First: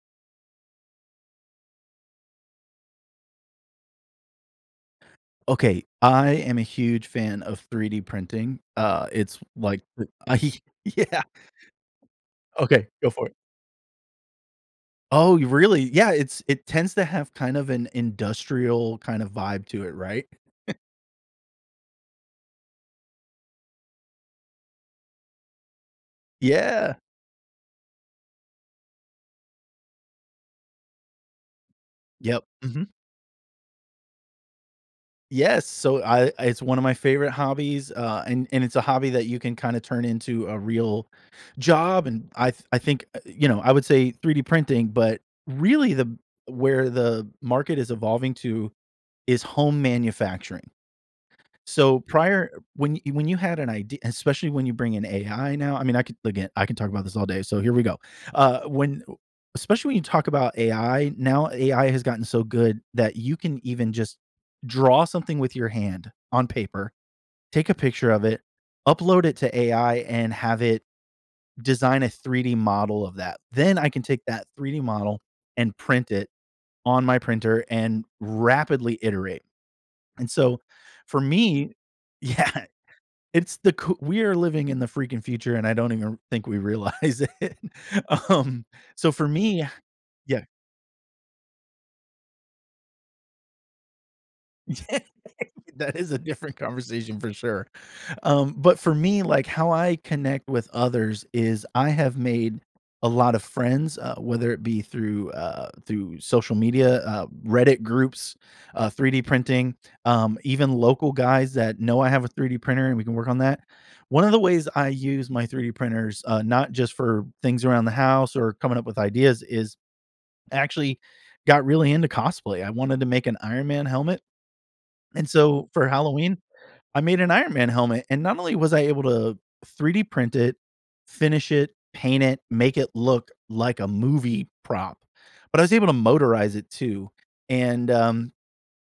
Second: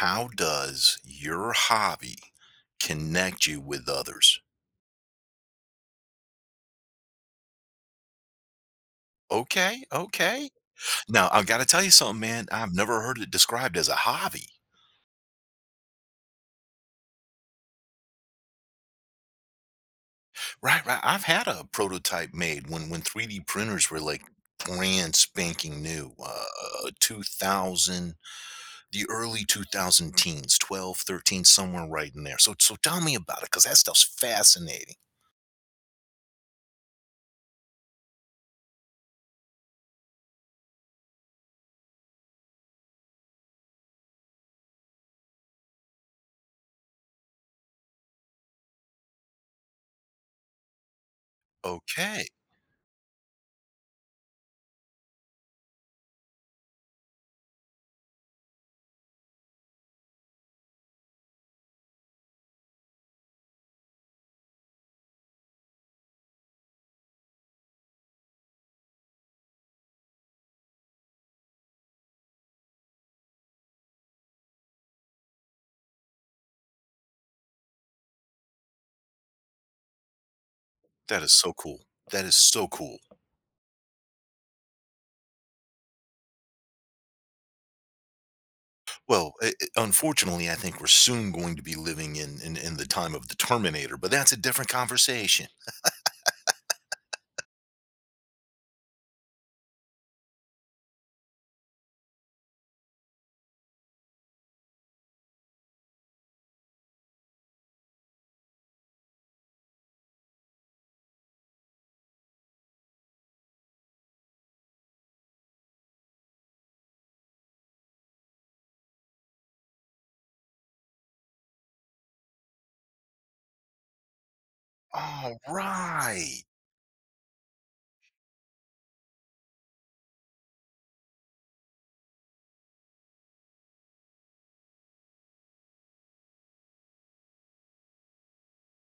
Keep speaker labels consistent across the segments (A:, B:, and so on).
A: How does your hobby connect you with others?
B: Okay, I am a huge fan of 3D printing. It's
A: Okay,
B: like the
A: okay.
B: I yeah,
A: Now, I've got to tell you something, man. I've
B: okay,
A: never
B: go
A: heard
B: for
A: it
B: it.
A: described as a hobby.
B: Oh, you really? Yeah, it tends to have kind of an industrial kind of vibe to it, right?
A: Right, right. I've had a prototype made when 3D printers were like brand spanking new,
B: Yeah.
A: 2000, the early 2000 teens, 12, 13, somewhere right in there.
B: Yep.
A: So, so
B: Mhm.
A: tell me about it because that stuff's fascinating.
B: Yes, so I it's one of my favorite hobbies, and it's a hobby that you can kinda turn into a real job, and I think, I would say 3D printing, but really the where the market is evolving to is home manufacturing. So
A: Okay,
B: prior when you had an idea, especially when you bring in AI. I could, again, I can talk about this all day, so here we go. When Especially when you talk about AI, now AI has gotten so good that you can even just draw something with your hand on paper, take a picture of it, upload it to AI, and have it design a 3D model of that. Then I can take that 3D model and print it on my printer and rapidly iterate. And so for
A: that is so
B: me
A: cool. That is
B: yeah.
A: so cool.
B: It's the coo We are living in the freaking future, and I don't even think we realize it. Um, so for
A: Well,
B: me,
A: I
B: yeah.
A: unfortunately, I think we're soon going to be living in the time of the Terminator, but that's a different
B: Yeah,
A: conversation.
B: that is a different conversation for sure. But for me, like, how I connect with others is I have made a lot of friends, whether it be through social media, Reddit groups, 3D printing, even local guys that know I have a 3D printer and we can work on that. One of the ways I use my 3D printers, not just for things around the house or coming up with ideas, is actually got really into cosplay. I wanted to make an Iron Man helmet, and
A: All
B: so for
A: right.
B: Halloween, I made an Iron Man helmet, and not only was I able to 3D print it, finish it, paint it, make it look like a movie prop, but I was able to motorize it too. And um,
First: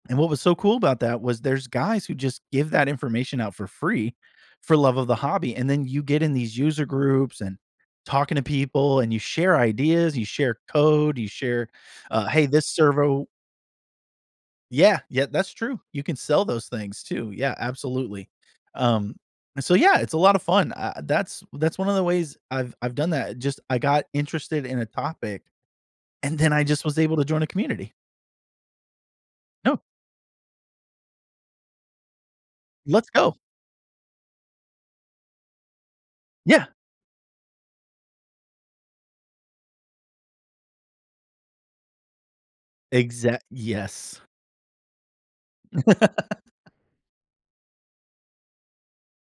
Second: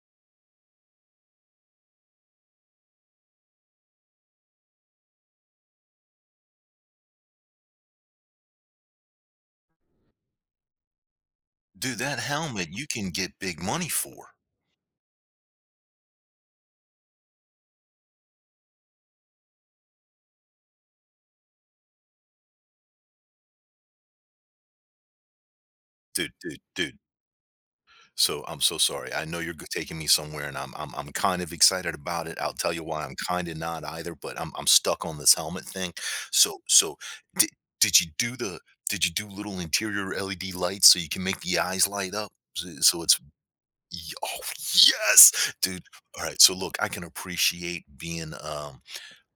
B: and what was so cool about that was there's guys who just give that information out for free for love of the hobby. And then you get in these user groups and talking to people, and you share ideas, you share code, you share,
A: Dude, that
B: hey, this
A: helmet you can
B: servo
A: get big money for.
B: yeah, that's true. You can sell those things too. Yeah, absolutely. Um, so yeah, it's a lot of fun. That's one of the ways I've done that. Just I got interested in a topic,
A: Dude,
B: and then
A: dude,
B: I just
A: dude.
B: was able to join a community.
A: So I'm so sorry. I know you're g
B: No,
A: taking me somewhere, and I'm kind of excited about it. I'll tell you why
B: let's
A: I'm
B: go.
A: kinda not either, but I'm stuck on this helmet thing. So
B: Yeah,
A: so did did you do the did you do little interior LED lights so you can make the eyes light up? So so it's
B: exact.
A: Ye
B: Yes.
A: oh, yes! Dude, alright, so look, I can appreciate being,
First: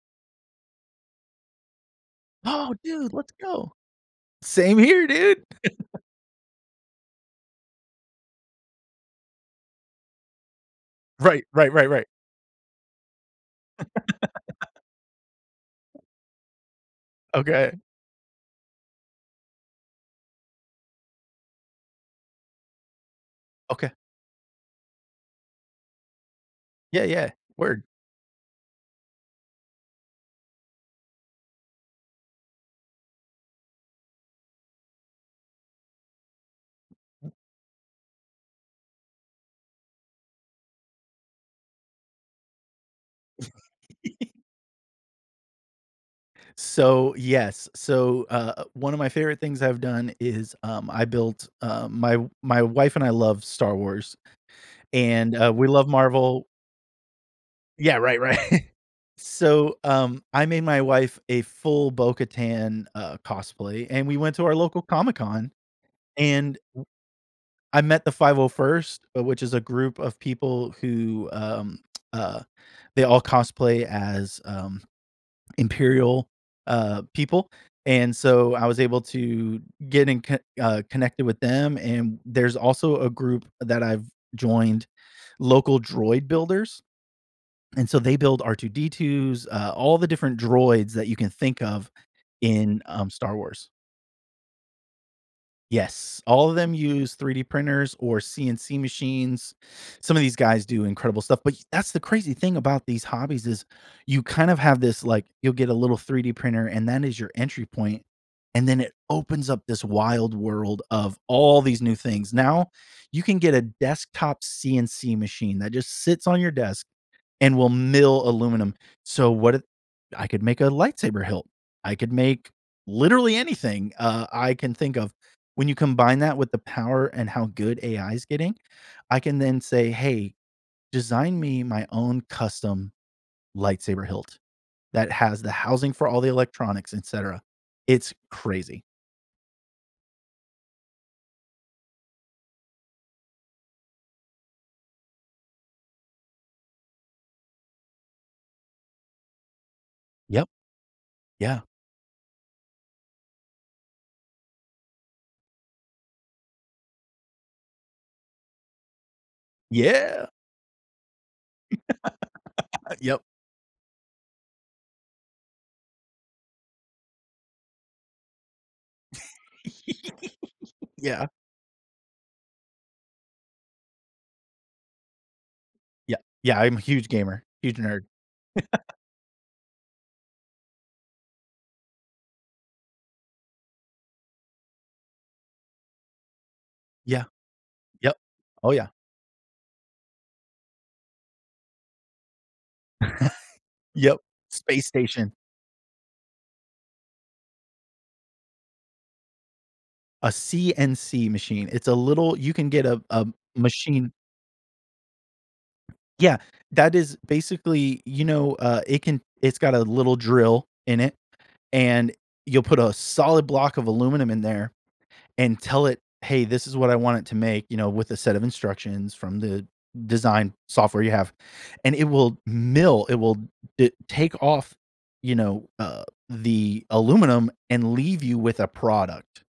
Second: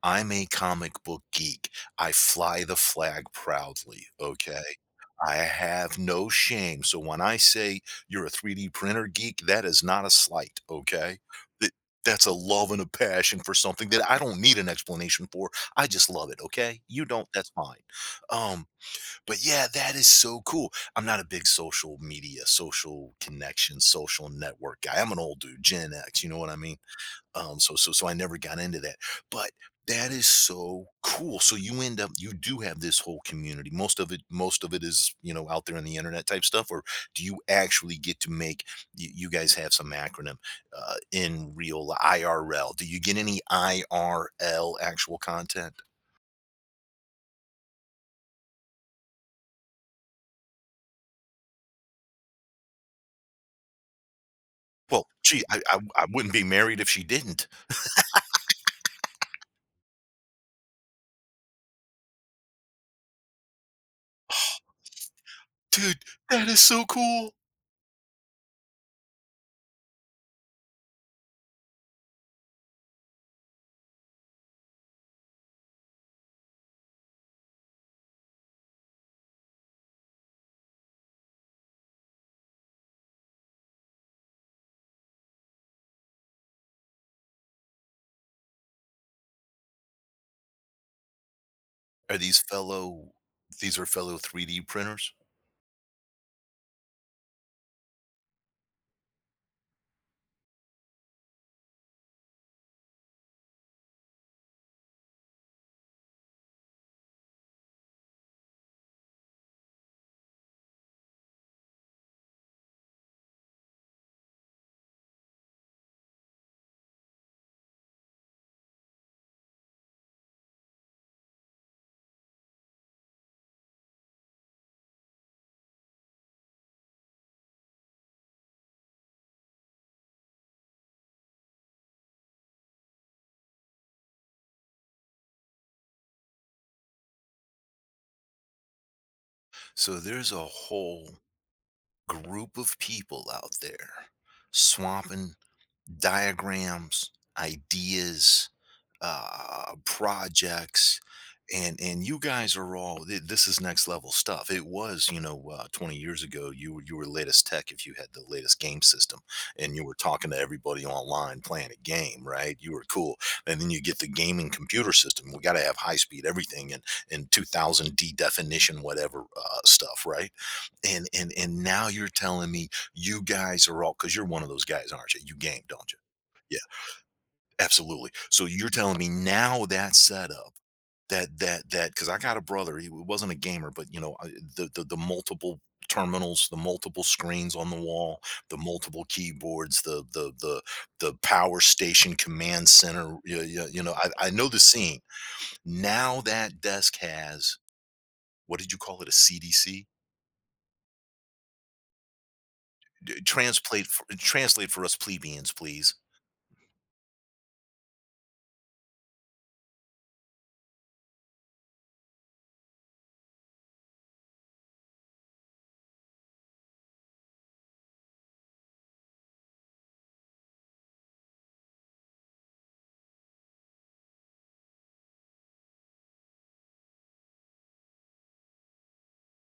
A: I'm a comic book geek. I fly
B: Oh,
A: the
B: dude,
A: flag
B: let's go.
A: proudly, okay?
B: Same here,
A: I
B: dude.
A: have no shame, so when I say you're a 3D printer geek, that is not a slight, okay?
B: Right,
A: Th
B: right.
A: That's a love and a passion for something that I don't need an explanation for, I just love it, okay? You don't, that's
B: Okay,
A: fine. Um but yeah, that is so cool. I'm not a big social media, social connection,
B: okay.
A: social network guy. I'm an old dude, Gen X, you know what I mean?
B: Yeah, yeah.
A: Um, so
B: Word.
A: so so I never got into that. But that is so cool. So you end up you do have this whole community. Most of it is, you know, out there in the internet type stuff or do you actually get to make you guys have some acronym in real IRL. Do you get any IRL actual content?
B: So, yes. So, one of my favorite things I've done is, I built, my wife and I love Star Wars,
A: Well,
B: and,
A: gee,
B: uh, we love
A: I wouldn't be
B: Marvel.
A: married if she didn't.
B: Yeah, right, right. So, I made my wife a full Bo-Katan, cosplay, and we went to our local Comic-Con,
A: Dude, that
B: and
A: is so cool.
B: I met the 501st, which is a group of people who, uh, they all cosplay as, imperial people. And so I was able to get connected with them. And there's also a group that I've joined, local droid builders. And so they build R2D2s, all the different droids that you can think of
A: Are these
B: in,
A: fellow
B: Star Wars.
A: these are fellow 3D printers?
B: Yes, all of them use 3D printers or CNC machines. Some of these guys do incredible stuff, but that's the crazy thing about these hobbies is you kind of have this, like, you'll get a little 3D printer and that is your entry point, and then it opens up this wild world of all these new things. Now, you can get a desktop CNC machine that just sits on your desk and will mill aluminum. So what it I could make a lightsaber hilt. I could make literally anything, I can think of. When you combine that with the power and how good AI is getting, I can then say, "Hey, design me my own custom lightsaber hilt that has the housing for all the electronics, etc." It's crazy.
A: So there's a whole group of people out there swapping diagrams, ideas,
B: Yep.
A: projects,
B: Yeah.
A: and you guys are all thi- this is next level stuff. It was 20 years ago you were latest tech if you had the latest game system and you were
B: Yeah.
A: talking to everybody online playing a game, right. You were cool,
B: Yep.
A: and then you get the gaming computer system. We got to have high speed everything, and 2000 D definition whatever stuff, right. And
B: Yeah.
A: and and now you're telling me you guys are all because you're one of those guys, aren't you? You game, don't you?
B: Yeah. Yeah. I'm a huge gamer, huge nerd.
A: Absolutely. So you're telling me now that setup, that that that because I got a brother, he wasn't a gamer, but you know, the multiple terminals, the multiple
B: Yeah.
A: screens on the
B: Yep.
A: wall, the
B: Oh, yeah.
A: multiple keyboards, the power station command center. You know,
B: Yep.
A: I know the
B: Space
A: scene.
B: station.
A: Now that desk has what did you call it? A CDC?
B: A CNC machine. It's a little you can get a a
A: Translate for,
B: machine.
A: translate for us plebeians, please.
B: Yeah, that is basically, you know, it can it's got a little drill in it, and you'll put a solid block of aluminum in there and tell it, "Hey, this is what I want it to make," you know, with a set of instructions from the design software you have, and it will mill, it will d take off, you know, the aluminum and leave you with a product.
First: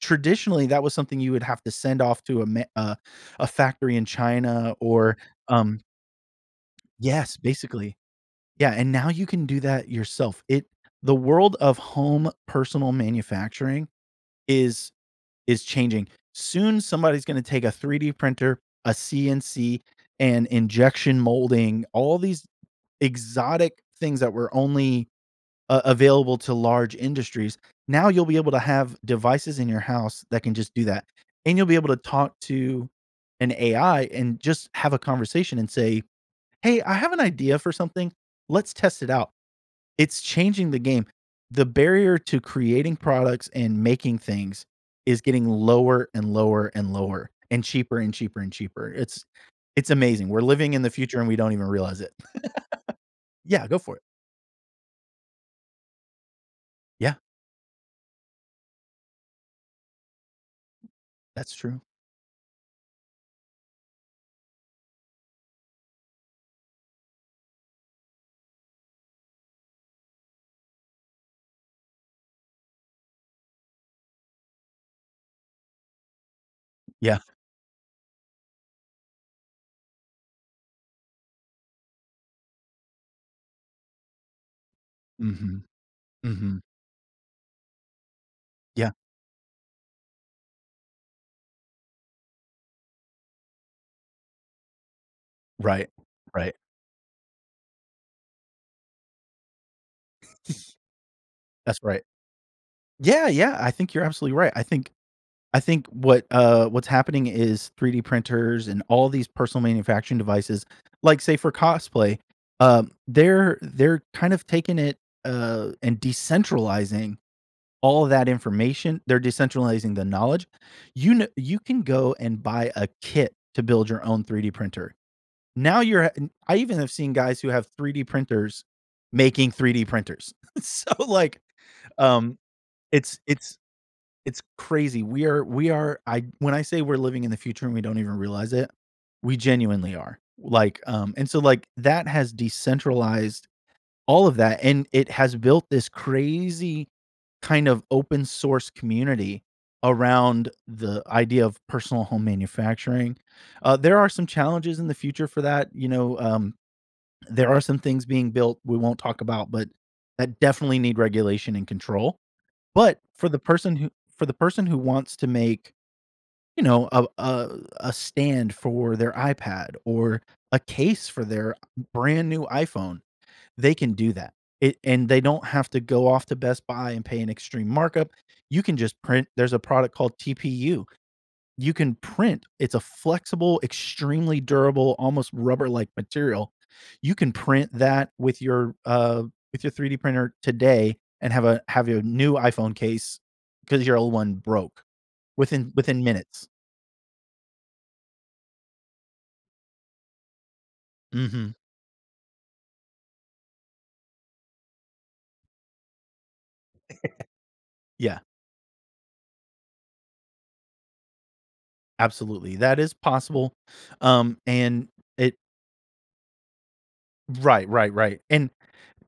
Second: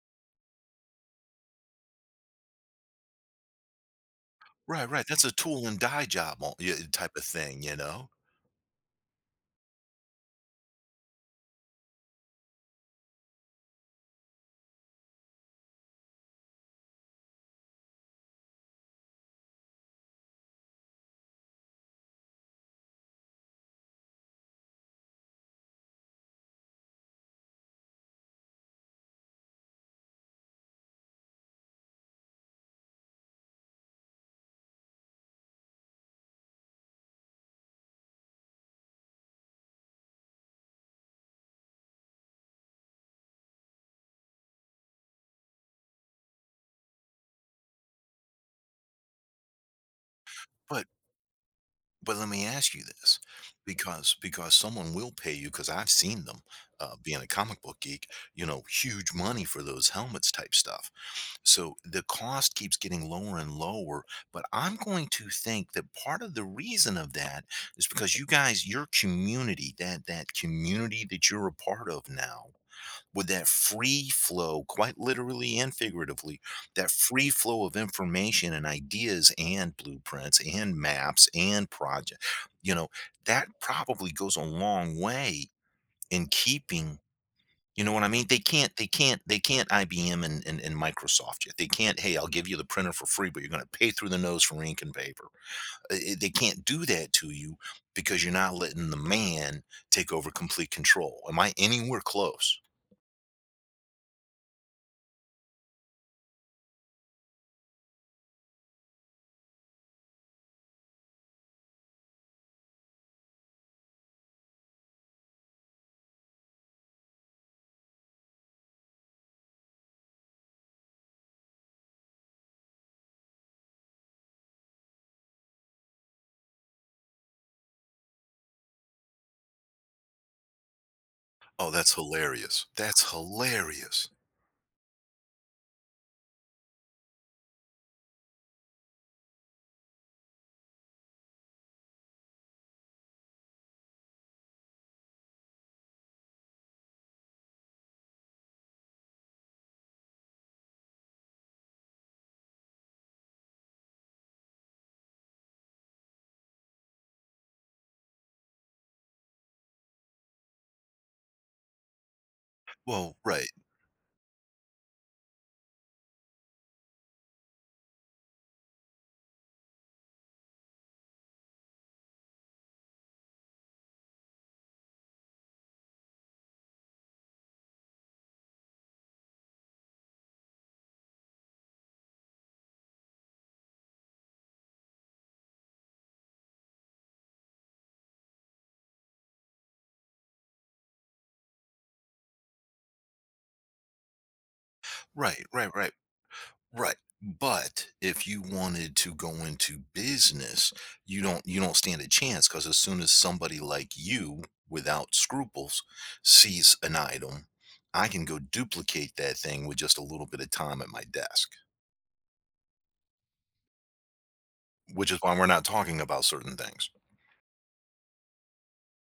B: Traditionally, that was something you would have to send off to a factory in China,
A: Right, right,
B: or,
A: that's a tool and
B: um
A: die job on, yeah, type of
B: yes,
A: thing, you
B: basically.
A: know?
B: Yeah, and now you can do that yourself. It The world of home personal manufacturing is is changing. Soon, somebody's gonna take a 3D printer, a CNC, and injection molding, all these exotic things that were only, available to large industries. Now you'll be able to have devices in your house that can just do that. And you'll be able to talk to an AI and just have a conversation and say, "Hey, I have an idea for something. Let's test it out." It's changing the game. The barrier to creating products and making things is getting lower and lower and lower and cheaper and cheaper and cheaper. It's amazing. We're living in
A: But
B: the future and we don't even realize it.
A: but let me ask you this,
B: Yeah, go for it.
A: because someone will pay you because 'cause I've seen them,
B: Yeah,
A: being a comic book geek, you know, huge money for those helmets type stuff.
B: that's
A: So,
B: true.
A: the cost keeps getting lower and lower, but I'm going to think that part of the reason of that is because your community, that community that you're a part of now with that free flow, quite literally and figuratively, that
B: Yeah.
A: free flow of information and ideas and blueprints and maps and project, you know, that probably goes a long way
B: Mhm.
A: in
B: Mhm.
A: keeping. You know what I mean?
B: Yeah.
A: They can't IBM and, and Microsoft yet. They can't, hey, I'll give you the printer for free, but you're going to pay through the nose for ink and paper.
B: Right.
A: They
B: Right.
A: can't do that to you because you're not letting the man take over complete control. Am I
B: That's
A: anywhere
B: right.
A: close?
B: Yeah, yeah, I think you're absolutely right. I think what, what's happening is 3D printers and all these personal manufacturing devices, like, say, for cosplay, they're kind of taking it, and decentralizing all of that information. They're decentralizing the knowledge. You know, you can go and buy a kit to build your own 3D printer. Now you're I even have seen guys who have 3D printers making 3D printers. So, like,
A: Oh, that's
B: um,
A: hilarious. That's
B: it's it's
A: hilarious.
B: it's crazy. We are I When I say we're living in the future and we don't even realize it, we genuinely are. Like, and so, like, that has decentralized all of that, and it has built this crazy kind of open source community around the idea of personal home manufacturing. There are some challenges in the future for that. You know, there are some things being built we won't talk about, but that definitely need regulation and control. But
A: Well,
B: for the
A: right.
B: person who For the person who wants to make, you know, a stand for their iPad or a case for their brand new iPhone, they can do that. It And they don't have to go off to Best Buy and pay an extreme markup. You can just print There's a product called TPU. You can print. It's a flexible, extremely durable, almost rubber-like material. You can print that with your, with your 3D printer today and have a have your new iPhone case because your old one broke
A: Right, right, right,
B: within minutes.
A: right. But if you wanted to go into business,
B: Mhm.
A: you don't stand a chance, because as soon as somebody like you, without scruples, sees an item, I
B: Yeah,
A: can go duplicate that thing with just a little bit of time at my desk,
B: absolutely. That is possible. And
A: which is why
B: it
A: we're not talking about certain things.
B: Right, right. And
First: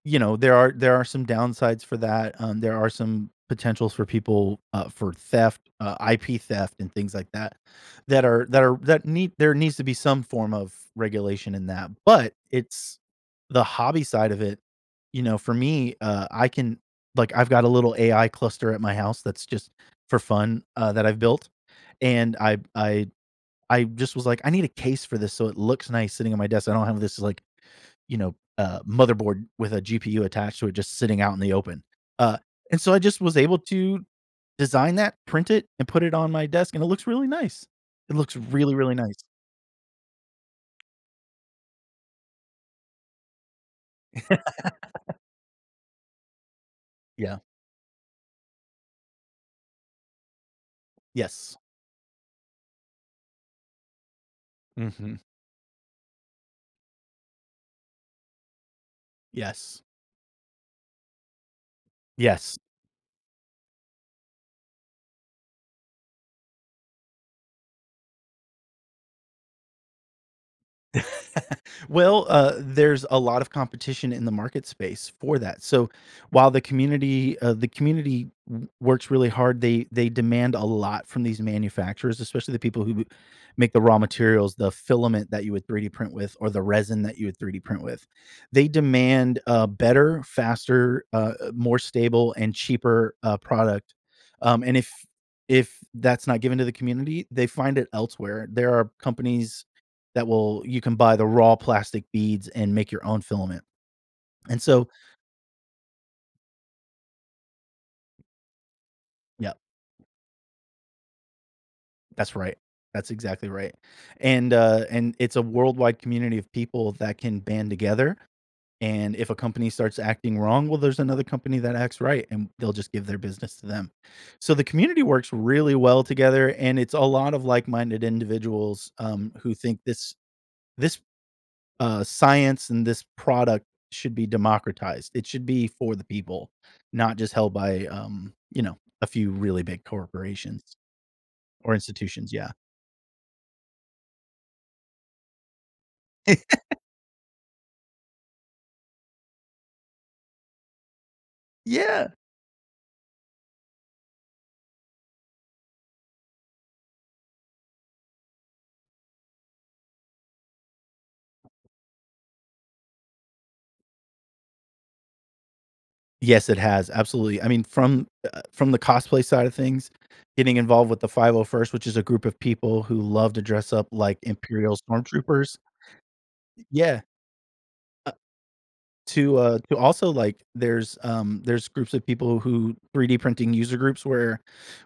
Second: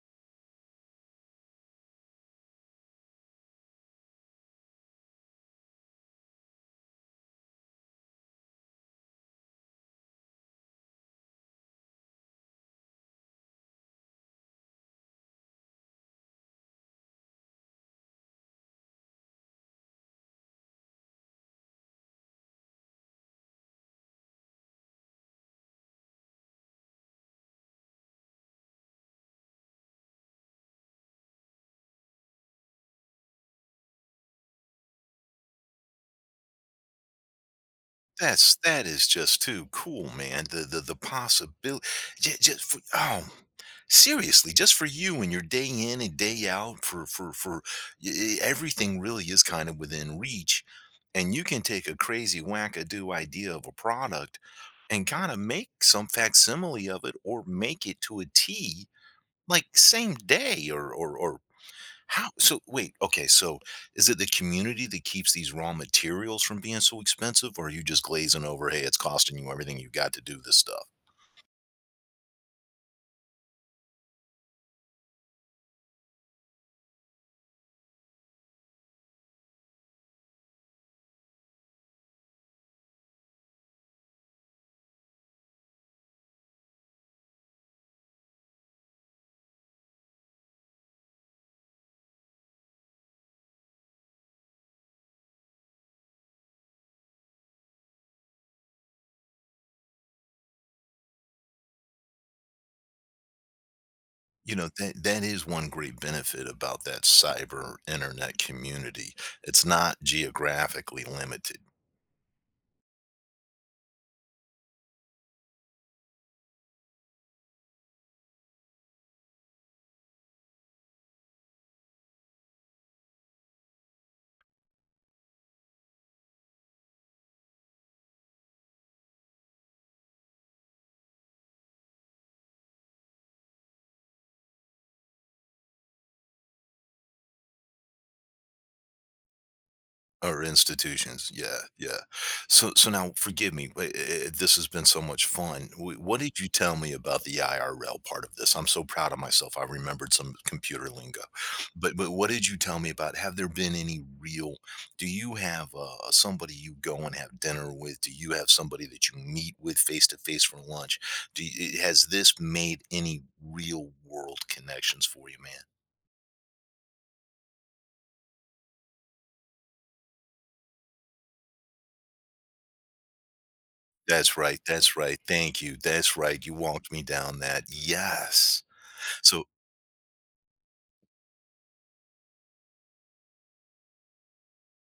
B: you know, there are some downsides for that. There are some potentials for people, for theft, IP theft, and things like that. That are that are that need There needs to be some form of regulation in that. But it's the hobby side of it. You know, for me, I can, like, I've got a little AI cluster at my house that's just for fun, that I've built, and I just was like, I need a case for this so it looks nice sitting on my desk. I don't have this, like, you know, motherboard with a GPU attached to it just sitting out in the open. Uh, and so I just was able to design that, print it, and put it on my desk, and it looks really nice. It looks
A: That's
B: really,
A: that
B: really
A: is
B: nice.
A: just too cool, man. The possibility, just, for, oh, seriously, just for you and your day in and day out for for
B: Yeah.
A: for y- y- everything really is kind of within reach, and you
B: Yes.
A: can take a crazy wackadoo idea of a product and
B: Mhm.
A: kind of make some facsimile of it or make it to a T like
B: Yes.
A: same day or how
B: Yes.
A: so wait, okay, so is it the community that keeps these raw materials from being so expensive or are you just glazing over, hey, it's costing you everything you've got to do this stuff?
B: Well, there's a lot of competition in the market space for that. So while the community works really hard, they demand a lot from these manufacturers, especially the people who make the raw materials, the filament that you would 3D print with, or the resin that you would 3D print with. They demand a better, faster, more stable, and cheaper, product. And if that's not given to the community, they find it elsewhere. There are companies that will you can buy the raw plastic beads and make your own filament.
A: You
B: And
A: know,
B: so
A: that is one great benefit about that cyber internet community.
B: yeah,
A: It's not geographically limited.
B: that's right. That's exactly right. And it's a worldwide community of people that can band together, and if a company starts acting wrong, well, there's another company that acts right, and they'll just give their business to them. So the community works really well together, and it's a lot of like-minded individuals, who think this this science and this product should be democratized. It should be for the people, not just held by, you know, a few really big
A: Or
B: corporations
A: institutions, yeah,
B: or
A: yeah.
B: institutions. Yeah.
A: So now forgive me, but I this has been so much fun. Wh what did you tell me about the IRL part of this? I'm so proud of myself, I remembered some computer lingo. But
B: Yeah.
A: what did you tell me about, have there been any real, do you have, somebody you go and have dinner with? Do you have somebody that you meet with face to face for lunch? Has this made any real world connections for you, man?
B: Yes, it has. Absolutely. I mean, from the cosplay side of things, getting involved with the 501st, which is a group of people who love to dress up like Imperial
A: That's right,
B: stormtroopers.
A: thank you, that's right, you walked
B: Yeah.
A: me down that, yes.
B: To,
A: So,
B: to also, like, there's groups of people who 3D printing user groups where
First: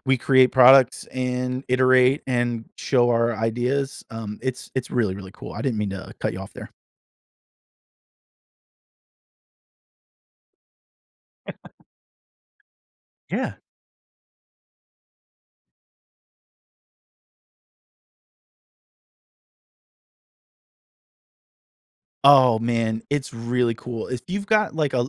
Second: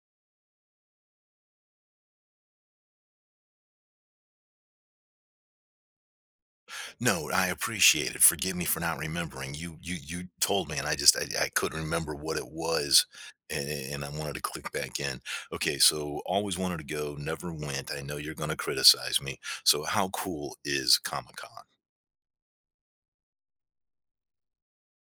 B: we create products and iterate and show our ideas. It's really, really cool. I didn't mean to cut you off there.
A: no, I appreciate it, forgive me for not remembering, you told me and I just I couldn't remember what it was,
B: Yeah.
A: a and I wanted to click back in. Okay, so always wanted to go, never went, I know you're gonna criticize me, so how cool is Comic-Con?
B: Oh, man, it's really cool. If you've got, like, a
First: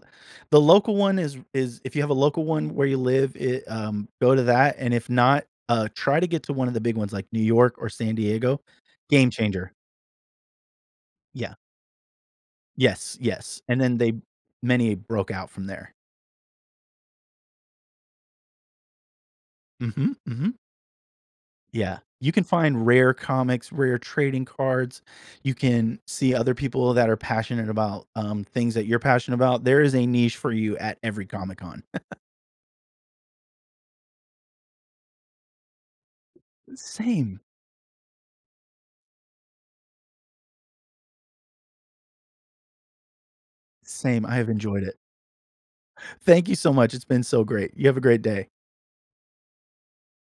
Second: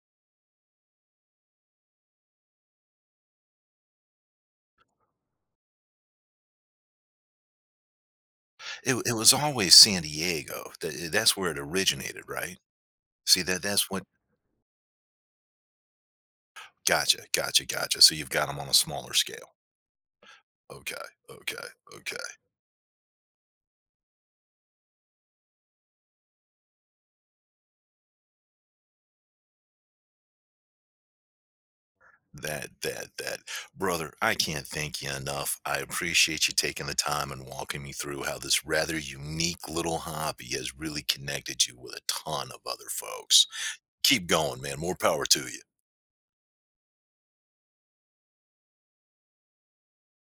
B: the local one is if you have a local one where you live, it, go to that, and if not, try to get to one of the big ones like New York or San Diego.
A: It
B: Game
A: was
B: changer.
A: always San Diego, that's where
B: Yeah.
A: it originated, right?
B: Yes,
A: See,
B: yes, and
A: that's
B: then
A: what,
B: they many broke out from there.
A: gotcha, gotcha, gotcha, so you've got them on a smaller scale.
B: Mhm, mhm.
A: Okay, okay,
B: Yeah. You
A: okay.
B: can find rare comics, rare trading cards. You can see other people that are passionate about, things that you're passionate about. There is a niche for you at every Comic-Con.
A: That that that brother, I can't thank you enough. I appreciate you taking the time
B: Same,
A: and walking me through how this rather unique little hobby has really connected you with a ton of other folks.
B: same.
A: Keep
B: I have
A: going, man.
B: enjoyed
A: More
B: it.
A: power to you.
B: Thank you so much. It's been so great. You have a great day.